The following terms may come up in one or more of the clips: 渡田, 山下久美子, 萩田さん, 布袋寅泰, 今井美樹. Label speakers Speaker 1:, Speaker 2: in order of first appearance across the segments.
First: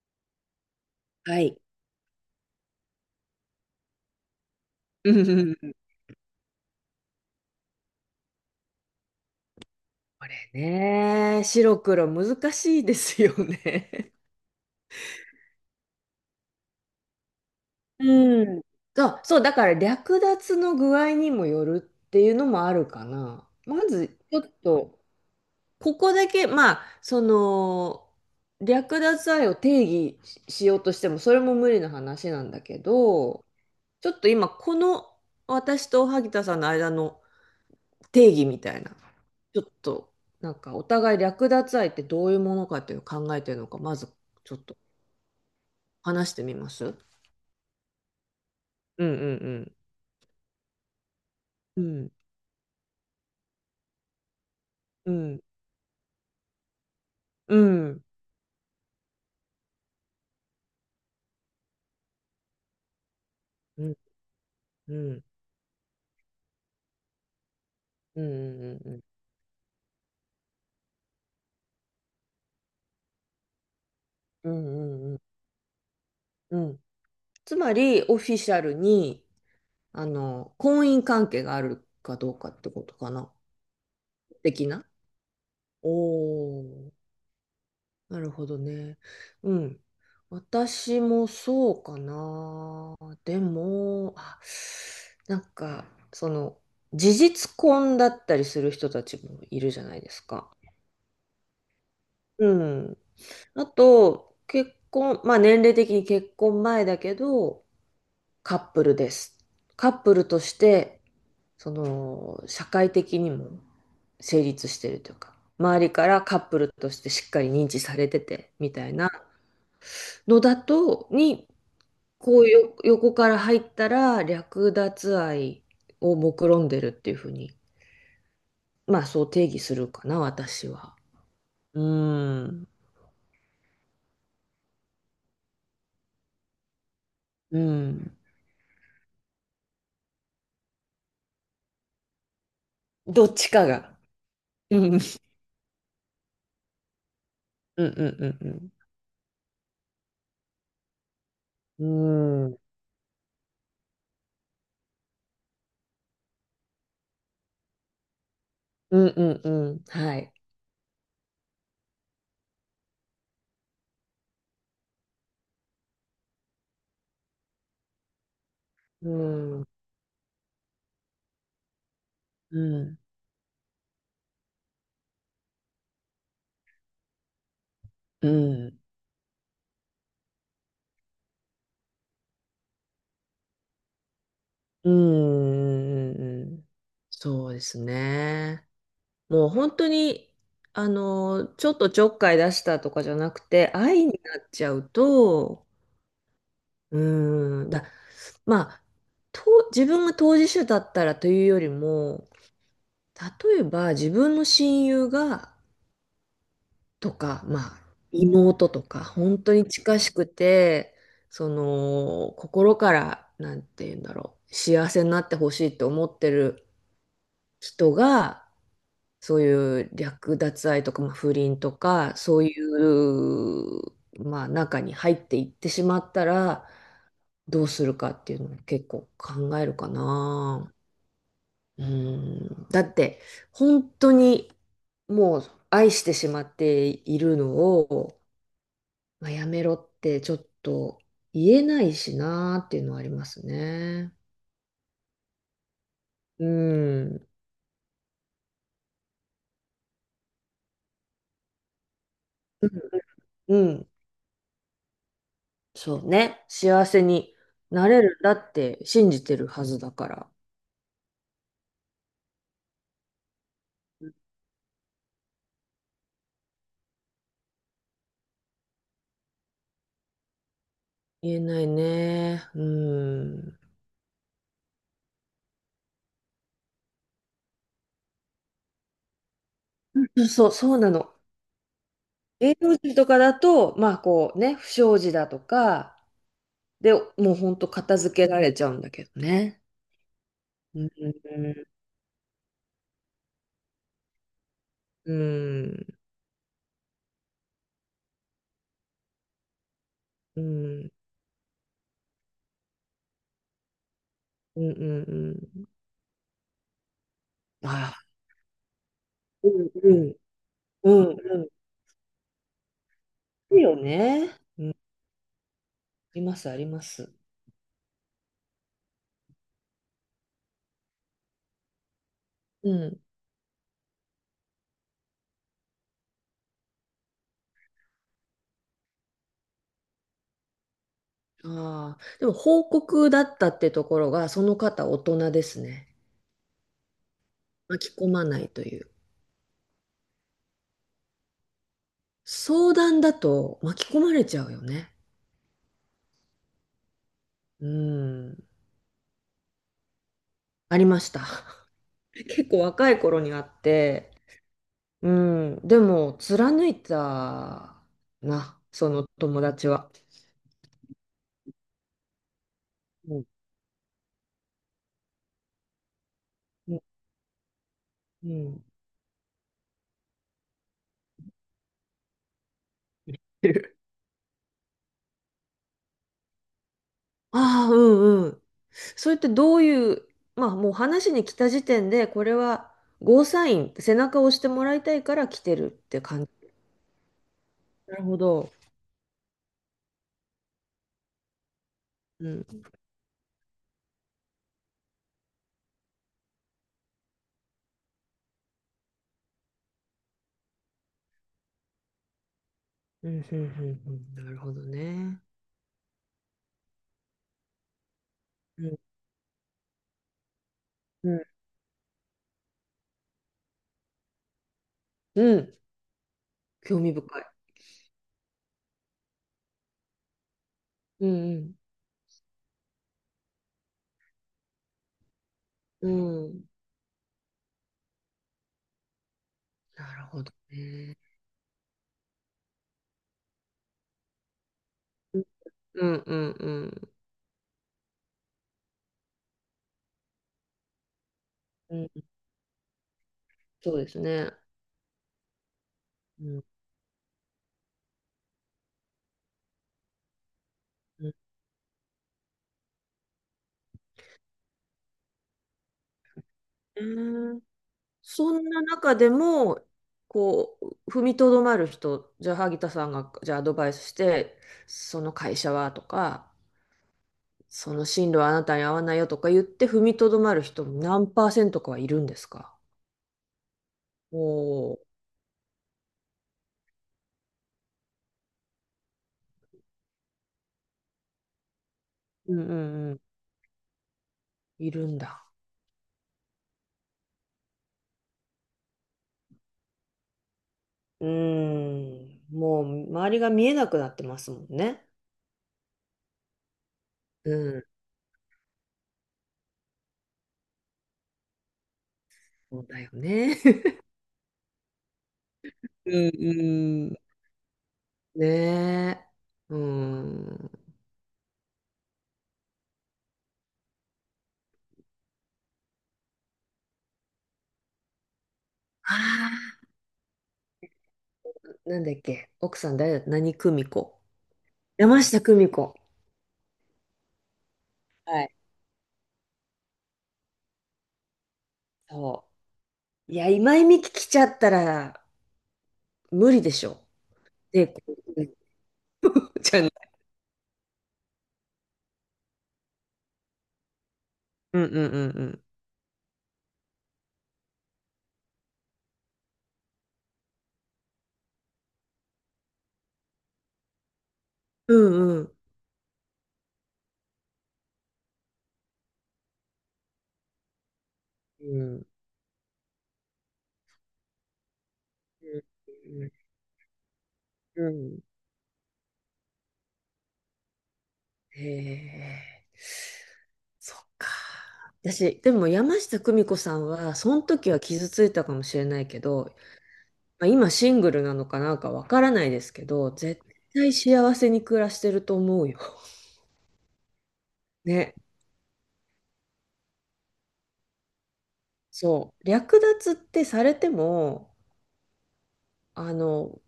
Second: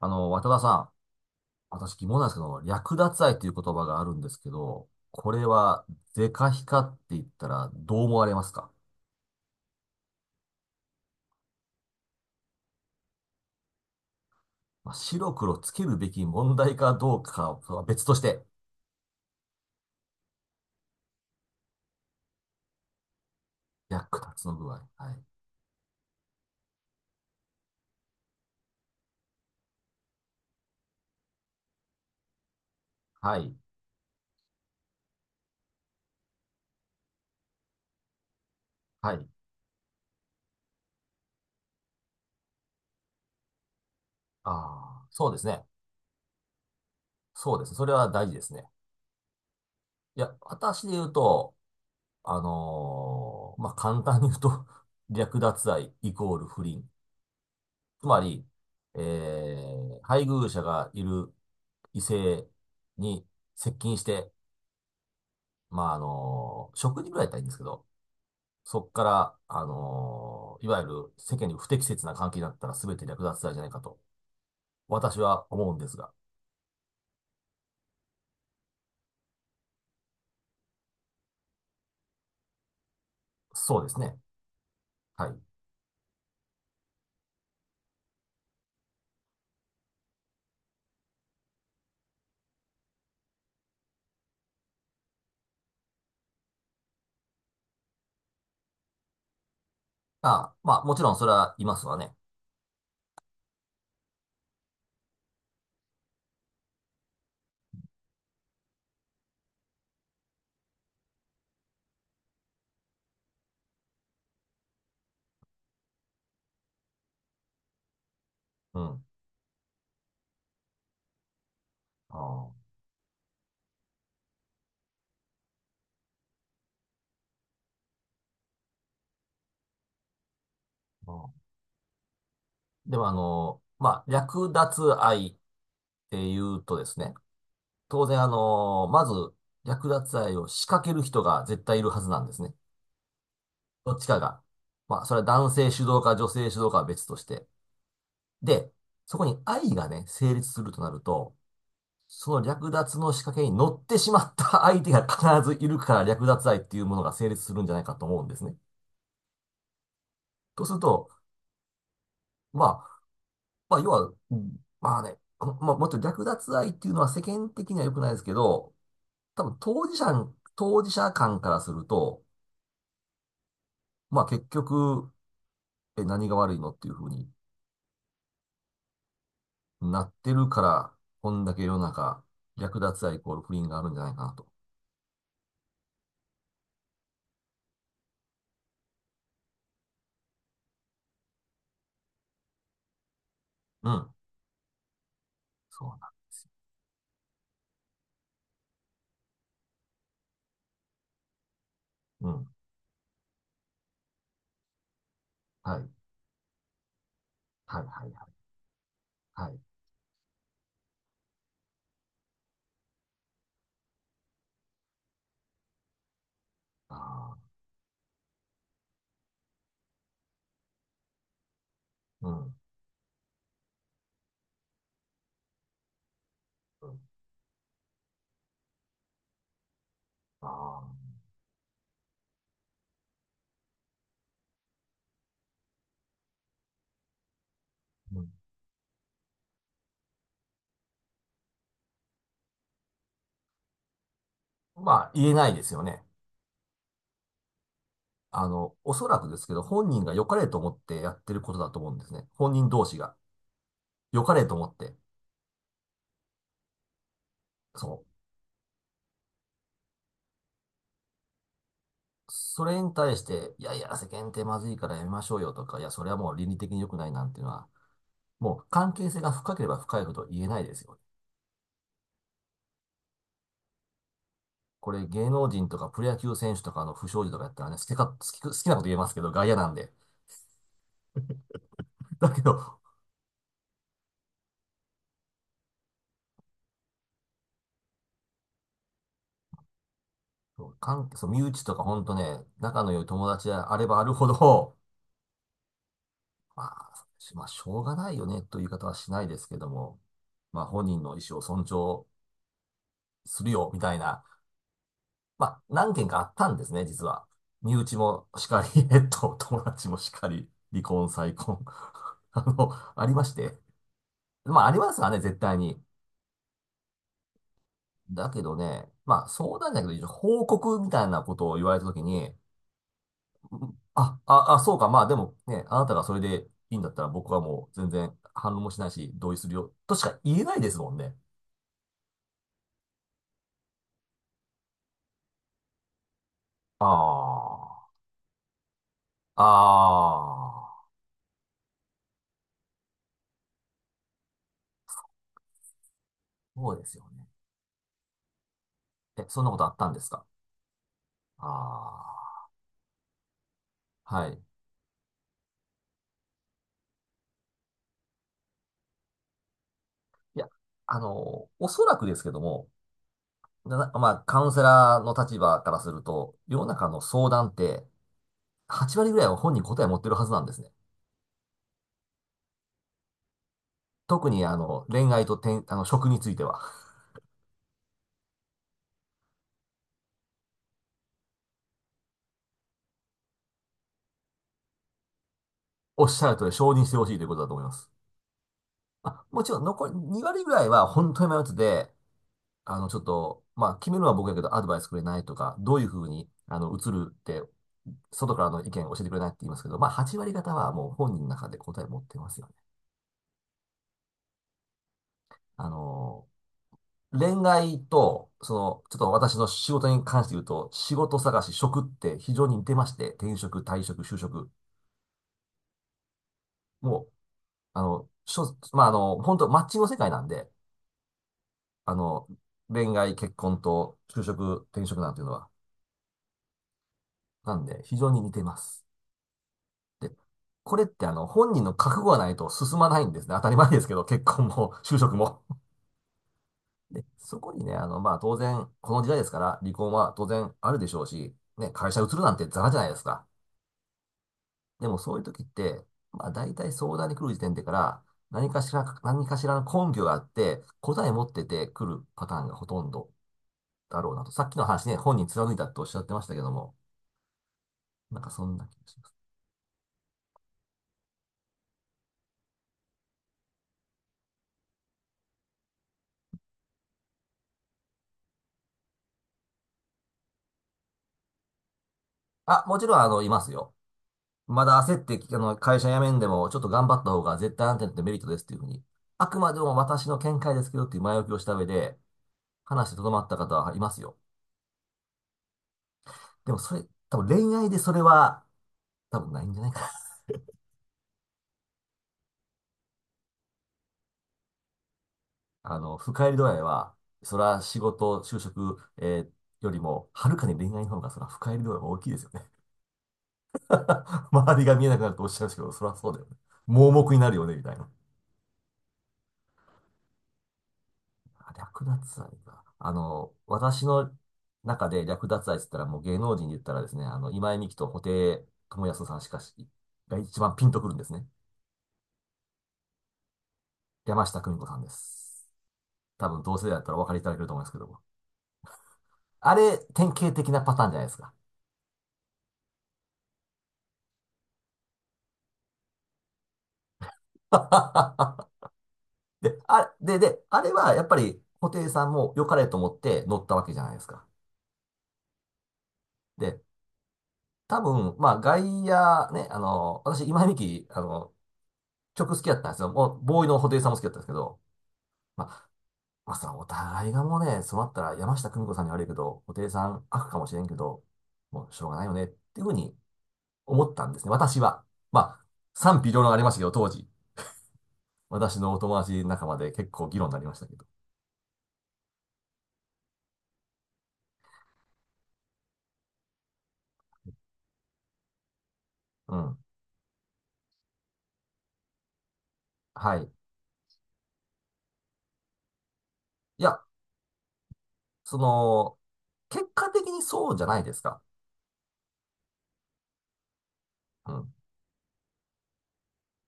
Speaker 1: 渡田さん、
Speaker 2: はい。
Speaker 1: 私疑問なんですけど、略奪愛という言葉があるんですけど、
Speaker 2: うん
Speaker 1: こ
Speaker 2: う
Speaker 1: れ
Speaker 2: んうん
Speaker 1: は、是か非かって言ったらどう思われますか？
Speaker 2: これね、白黒難しいですよね。
Speaker 1: まあ、白黒つけるべき問題かどうかは 別として、
Speaker 2: うん。そう、そう、だから略奪の具合にもよるっていうのもあるかな。ま
Speaker 1: 略
Speaker 2: ず、ちょ
Speaker 1: 奪
Speaker 2: っ
Speaker 1: の具合。
Speaker 2: と、
Speaker 1: はい。
Speaker 2: ここだけ、まあ、その、略奪愛を定義しようとしても、それも無理な話なんだけ
Speaker 1: は
Speaker 2: ど、
Speaker 1: い。
Speaker 2: ちょっと今、この私と萩田さんの間の定義みたいな、
Speaker 1: はい。
Speaker 2: ちょっとなんかお互い略奪愛ってどういうものかっていうのを考えてるのか、まず
Speaker 1: あ
Speaker 2: ちょっと
Speaker 1: あ、そうですね。
Speaker 2: 話してみます
Speaker 1: そうですね。それは大事ですね。
Speaker 2: うんうん
Speaker 1: いや、私で言うと、
Speaker 2: うん。
Speaker 1: まあ、簡単に言うと、
Speaker 2: う
Speaker 1: 略
Speaker 2: ん
Speaker 1: 奪愛イコール不倫。
Speaker 2: うん
Speaker 1: つまり、えー配偶者がいる異性に接
Speaker 2: うん
Speaker 1: 近して、
Speaker 2: うんうん
Speaker 1: まあ、食事ぐらいだったらいいんですけど、
Speaker 2: うんうん
Speaker 1: そこ
Speaker 2: う
Speaker 1: か
Speaker 2: ん
Speaker 1: ら、いわゆる世間に不適切な関係になったら全て略奪罪じゃないかと、
Speaker 2: うんう
Speaker 1: 私
Speaker 2: ん
Speaker 1: は思うんですが。
Speaker 2: うんつまりオフィシャルにあの婚姻関係があるかどうかってことかな
Speaker 1: そうですね。
Speaker 2: 的な
Speaker 1: はい。
Speaker 2: おおなるほどね。うん。私もそうかな。でも、あ、なんか、その、事実婚だったりする人たちもいるじゃないですか。
Speaker 1: あ、まあ、もちろんそれはいますわね。
Speaker 2: うん。あと、結婚、まあ年齢的に結婚前だけど、カップルです。カップルとして、その、社会的にも成立してるというか、周りからカップルとしてしっかり認知されてて、み
Speaker 1: う
Speaker 2: たい
Speaker 1: ん。
Speaker 2: なのだと、に
Speaker 1: あ
Speaker 2: こう
Speaker 1: ー
Speaker 2: よ、横から入ったら略奪愛を目論んでるっていうふうに、まあそう定義するかな、私は。
Speaker 1: まあ
Speaker 2: うーん。
Speaker 1: ーでも、あの、まあ、略奪愛っていうとですね、
Speaker 2: う
Speaker 1: 当
Speaker 2: ん。
Speaker 1: 然、まず、略奪愛を仕掛ける人が絶対いるはずなんですね。
Speaker 2: どっちか
Speaker 1: どっ
Speaker 2: が。
Speaker 1: ちかが。
Speaker 2: うん。
Speaker 1: まあ、それは男性主導か女性主導かは別として。
Speaker 2: うんう
Speaker 1: で、
Speaker 2: ん
Speaker 1: そこに愛がね、成立するとなると、
Speaker 2: う
Speaker 1: その
Speaker 2: んうん。うん。
Speaker 1: 略奪の仕掛けに乗ってしまった相手が必ずいるから略奪愛っていうものが成立するんじゃないかと思うんですね。
Speaker 2: うんうんうん。はい。
Speaker 1: とすると、まあ、要は、まあね、まあ、もっと略奪愛っていうのは世間的には良くないですけど、
Speaker 2: う
Speaker 1: 多分
Speaker 2: ん。う
Speaker 1: 当事者間からすると、
Speaker 2: ん。
Speaker 1: まあ結局、何が悪いのっていうふうに
Speaker 2: うん。
Speaker 1: なってるから、こんだけ世の中、略奪愛イコール不倫があるんじゃないかなと。
Speaker 2: うんうんうんうん。そうですね。もう本当に、あの、ちょっとちょっかい出したとかじゃなくて、
Speaker 1: う
Speaker 2: 愛
Speaker 1: ん。
Speaker 2: になっちゃうと、
Speaker 1: そうな。
Speaker 2: うーん、だ、まあ、と、自分が当事者だったらというよりも、
Speaker 1: うん。
Speaker 2: 例えば自分の親友が、
Speaker 1: はい。
Speaker 2: とか、ま
Speaker 1: は
Speaker 2: あ、
Speaker 1: い、はい、はい。
Speaker 2: 妹とか、本
Speaker 1: は
Speaker 2: 当
Speaker 1: い。
Speaker 2: に近しくて、その、心から、なんて言うんだろう、幸せになってほしいと思ってる
Speaker 1: ああ、
Speaker 2: 人が、そういう略奪愛とか、まあ、不倫とか、
Speaker 1: う
Speaker 2: そうい
Speaker 1: ん。
Speaker 2: う、まあ、中に入っていってしまったら、
Speaker 1: うん、
Speaker 2: どうするかっていうのを結構考えるか
Speaker 1: あ
Speaker 2: な。
Speaker 1: あ、
Speaker 2: うん、だって本当にもう愛してしまっているのを、
Speaker 1: うん。
Speaker 2: まあ、やめろってちょっと言えないしなーっていうのはありますね。
Speaker 1: まあ、言えないですよね。
Speaker 2: うん。
Speaker 1: おそらくですけど、本人が良かれと思ってやってることだと思うんですね。本
Speaker 2: う
Speaker 1: 人同士が。
Speaker 2: ん、うん
Speaker 1: 良かれと思って。
Speaker 2: そうね。幸せになれ
Speaker 1: そう。
Speaker 2: るんだって信じてるはずだから
Speaker 1: それに対して、いやいや、世間ってまずいからやめましょうよとか、いや、それはもう倫理的に良くないなんていうのは、もう関係性が深ければ深いほど言えないですよね。
Speaker 2: 言えないね。うん。
Speaker 1: これ芸能人とかプロ野球選手とかの不祥事とかやったらね、好きか、好き、好きなこと言えますけど、外野なんで。
Speaker 2: そう、そうなの。
Speaker 1: だけ
Speaker 2: 芸能
Speaker 1: ど、
Speaker 2: 人とかだと、まあこうね、不祥事だとか、で、もうほんと片付けられちゃうんだけどね。
Speaker 1: そう
Speaker 2: うん、
Speaker 1: 関
Speaker 2: う
Speaker 1: 係、そう、身内
Speaker 2: ん、
Speaker 1: とかほんとね、仲の良い友達であればあるほど、
Speaker 2: うん、
Speaker 1: まあ、しょうがないよねという言い方はしないですけども、
Speaker 2: う
Speaker 1: まあ、本
Speaker 2: ん、
Speaker 1: 人の意思を尊重するよ、みたいな。
Speaker 2: うん、
Speaker 1: まあ、
Speaker 2: う
Speaker 1: 何件かあったんですね、実は。
Speaker 2: ん。あ
Speaker 1: 身内
Speaker 2: あ、
Speaker 1: もしかり、
Speaker 2: う
Speaker 1: 友
Speaker 2: ん、
Speaker 1: 達
Speaker 2: う
Speaker 1: もし
Speaker 2: ん、
Speaker 1: かり、離
Speaker 2: う
Speaker 1: 婚、
Speaker 2: ん、
Speaker 1: 再
Speaker 2: う
Speaker 1: 婚、あの、ありまし
Speaker 2: ん。
Speaker 1: て。
Speaker 2: いいよね。あ
Speaker 1: まあ、ありますわね、絶対に。
Speaker 2: ります、あります。
Speaker 1: だけどね、まあ相談じゃないけど報告みたいなことを言われたときに、
Speaker 2: うん。
Speaker 1: そうか、まあでもね、あなたがそれでいいんだったら僕はもう全然反論もしないし、同意するよ、としか言えないですもんね。
Speaker 2: ああ、でも報告だったってところが、その方大人ですね。
Speaker 1: あ
Speaker 2: 巻き込まないという。
Speaker 1: あ、ああ、
Speaker 2: 相談だと巻き込まれちゃうよね。
Speaker 1: そうですよね。
Speaker 2: うん。
Speaker 1: え、そんなことあったんですか？
Speaker 2: ありました。
Speaker 1: あ
Speaker 2: 結構若い頃にあって、
Speaker 1: あ。はい。い
Speaker 2: うん、でも貫いたな、その友達は。
Speaker 1: や、おそらくですけども、
Speaker 2: うん。
Speaker 1: まあ、カウンセラーの立場からすると、世の
Speaker 2: うん、
Speaker 1: 中の相談って、
Speaker 2: うん
Speaker 1: 8割ぐらいは本人答え持ってるはずなんですね。特に恋愛と転あの、職については、
Speaker 2: ああ、うんうん。それってどういう、まあもう話に来た時点で、これはゴーサイン、背中を押してもらいたいから来てるっ て
Speaker 1: おっし
Speaker 2: 感
Speaker 1: ゃ
Speaker 2: じ。
Speaker 1: る通り承認してほしいということだと思います。
Speaker 2: なるほど。
Speaker 1: あ、もちろん残り2割ぐらいは本当に迷ってて、
Speaker 2: うん、
Speaker 1: ちょっと、まあ、決めるのは僕やけどアドバイスくれないとか、どういうふうに、映るって、外からの意見教えてくれないって言いますけど、まあ、8割方はもう本人の中で答え持ってますよね。
Speaker 2: うん、うん、うん、うんなるほどね。
Speaker 1: あの、恋愛と、そ
Speaker 2: うん、
Speaker 1: の、ちょっと私の仕事に関して言うと、仕
Speaker 2: う
Speaker 1: 事
Speaker 2: ん、
Speaker 1: 探し、職って非常に似てまして、転職、退職、就職、
Speaker 2: うん、興味
Speaker 1: も
Speaker 2: 深い。
Speaker 1: まあ、本当マッチングの世界なんで、
Speaker 2: うん、
Speaker 1: あの、恋愛、結婚と就職、転職なんていうのは。
Speaker 2: うん、うん、
Speaker 1: なんで、非常に似てます。
Speaker 2: なる
Speaker 1: で、
Speaker 2: ほど
Speaker 1: これっ
Speaker 2: ね。
Speaker 1: て本人の覚悟がないと進まないんですね。当たり前ですけど、結婚も、就職も。
Speaker 2: うん、うん、うん、
Speaker 1: で、そこにね、まあ、当然、この時代ですから、離婚は当然あるでしょうし、ね、
Speaker 2: うん、
Speaker 1: 会社移るなんてザラじゃないですか。
Speaker 2: そうですね。
Speaker 1: でも、そういう時って、
Speaker 2: う
Speaker 1: まあ、
Speaker 2: ん、うん
Speaker 1: 大体相談に来る時点でから、何かしらの根拠があって、答え持ってて来るパターンがほとんどだろうなと。さっきの話ね、本人貫いたっておっしゃってましたけども、
Speaker 2: うーん
Speaker 1: なんか
Speaker 2: そ
Speaker 1: そ
Speaker 2: ん
Speaker 1: ん
Speaker 2: な
Speaker 1: な気が
Speaker 2: 中
Speaker 1: しま
Speaker 2: で
Speaker 1: す。
Speaker 2: も、こう、踏みとどまる人、じゃあ、萩田さんが、じゃあ、アドバイスして、その会社はとか、その進路はあなたに合わないよとか言って、踏みとどまる人、何パーセントかはいるんですか？
Speaker 1: あ、もちろん、いますよ。
Speaker 2: お
Speaker 1: まだ
Speaker 2: お
Speaker 1: 焦って、会社辞めんでも、ちょっと頑張った方が絶対安定ってメリットですっていうふうに、あくまでも私の見解ですけどっていう前置きをした上で、
Speaker 2: ー、うんう
Speaker 1: 話し
Speaker 2: ん
Speaker 1: て
Speaker 2: う
Speaker 1: とどまった方はいますよ。
Speaker 2: ん、いるんだ。
Speaker 1: でもそれ、多分恋愛でそれは、多分ないんじゃないかな。
Speaker 2: うーん、もう周りが見えなくなってますもんね。
Speaker 1: 深入り度合いは、
Speaker 2: う
Speaker 1: それは
Speaker 2: ん、
Speaker 1: 仕事、就職、よりも、はるかに恋愛の方が、それは深入り度合いが大きいですよね。
Speaker 2: そうだよね。
Speaker 1: 周りが見えなくなるとおっしゃるんですけど、それ
Speaker 2: う
Speaker 1: はそうだよね。
Speaker 2: ん
Speaker 1: 盲
Speaker 2: うん。
Speaker 1: 目 になるよね、みたいな。
Speaker 2: ねえ。うん。
Speaker 1: あ、略奪愛か。私の中で略奪愛って言ったら、もう芸能人で言ったらですね、今井美樹と布袋寅泰さんしかし、
Speaker 2: あ
Speaker 1: が一番ピンとくるんですね。
Speaker 2: なんだっけ、奥さん誰だ、何久美子。
Speaker 1: 山下久美子さんで
Speaker 2: 山下久
Speaker 1: す。
Speaker 2: 美子。
Speaker 1: 多分同世代だったらお分かりいただけると思いますけども。
Speaker 2: はい。
Speaker 1: あれ、典型的なパターンじゃないですか。
Speaker 2: そう。いや、今井美樹来ちゃったら無理でしょ。で、こ うちゃん。
Speaker 1: で、あれはやっぱり布袋さんも良かれと思って乗ったわけじゃないですか。
Speaker 2: うんうんうんうん。
Speaker 1: で、多分、まあ、外野ね、私、今井美樹、曲好きだったんですよ。もう、ボーイの布袋さんも好きだったんですけど、
Speaker 2: うんうん。
Speaker 1: ままあさ、そのお互いがもうね、そうなったら山下久美子さんに悪いけど、布袋さん悪かもしれんけど、
Speaker 2: う
Speaker 1: もうし
Speaker 2: ん
Speaker 1: ょうがないよねっていうふうに思ったんですね、私は。まあ、
Speaker 2: う
Speaker 1: 賛
Speaker 2: んう
Speaker 1: 否
Speaker 2: ん。
Speaker 1: 両論ありましたけど、当時。
Speaker 2: うん
Speaker 1: 私のお友達仲間で結構議論になりましたけど。
Speaker 2: へえ。そっか。私、でも山下久美子さんは、その時は傷ついたかもしれないけど、
Speaker 1: うん。
Speaker 2: まあ、今シングルなのかなんかわからないですけど、
Speaker 1: は
Speaker 2: 絶
Speaker 1: い。い
Speaker 2: 対幸せに暮らしてると思うよ。
Speaker 1: や、
Speaker 2: ね。
Speaker 1: その、結果的にそうじゃないですか。
Speaker 2: そう、略奪ってされて
Speaker 1: う
Speaker 2: も、
Speaker 1: ん。
Speaker 2: あの、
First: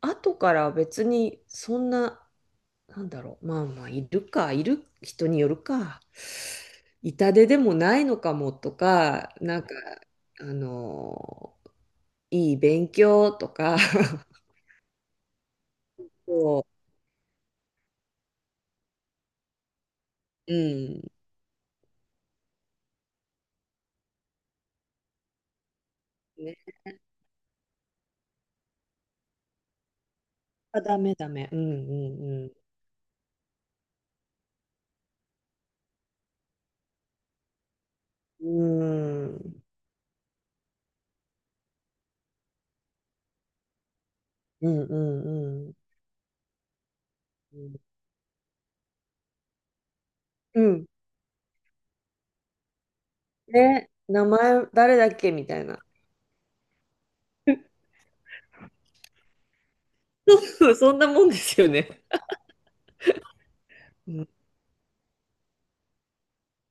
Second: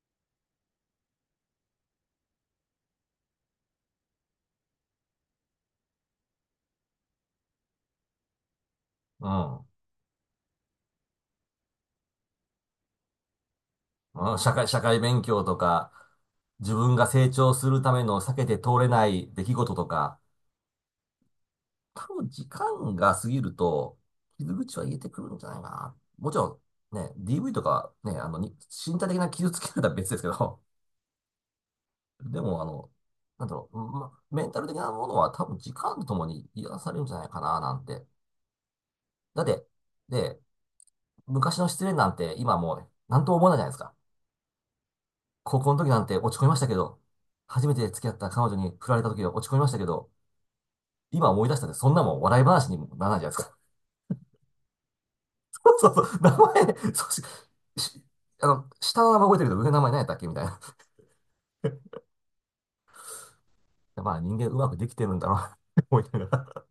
Speaker 2: 後から別にそんな、なんだろう、まあまあ、いるか、いる人によるか、痛手でもないのかもと
Speaker 1: う
Speaker 2: か、なん
Speaker 1: ん。
Speaker 2: か、あの、いい勉強とか、
Speaker 1: うん、社会勉強とか、
Speaker 2: そ
Speaker 1: 自分が成長するための避けて通れない出来事とか、
Speaker 2: う、うん、
Speaker 1: 多分時間が過ぎると、傷口は癒えてくるんじゃないかな。もち
Speaker 2: ね、
Speaker 1: ろん、ね、DV とか、ね、に身体的な傷つけられたら別ですけど、
Speaker 2: あ、ダメダメ、うん
Speaker 1: で
Speaker 2: うん
Speaker 1: も、なんだろう、ま、メンタル的なものは多分時間とともに癒されるんじゃないかな、なんて。
Speaker 2: うん、う
Speaker 1: だっ
Speaker 2: ん、
Speaker 1: て、で、昔の失恋なんて今もうね、なんとも思わないじゃないですか。
Speaker 2: うんう
Speaker 1: 高
Speaker 2: んう
Speaker 1: 校
Speaker 2: ん、
Speaker 1: の時なんて落ち込みましたけど、初めて付き合った彼女に振られた時は落ち込みましたけど、
Speaker 2: うん、
Speaker 1: 今思い出したってそんなもん笑い話にもならないじゃないですか。
Speaker 2: ね、名前誰だっけみたい な。
Speaker 1: そうそう、名前、そうし、しあの、下の名前覚えてるけど、上の名前何やったっけみたい な。
Speaker 2: そうそんなもんですよね。
Speaker 1: まあ、
Speaker 2: う
Speaker 1: 人間うまくできてるんだろうなって思いながら。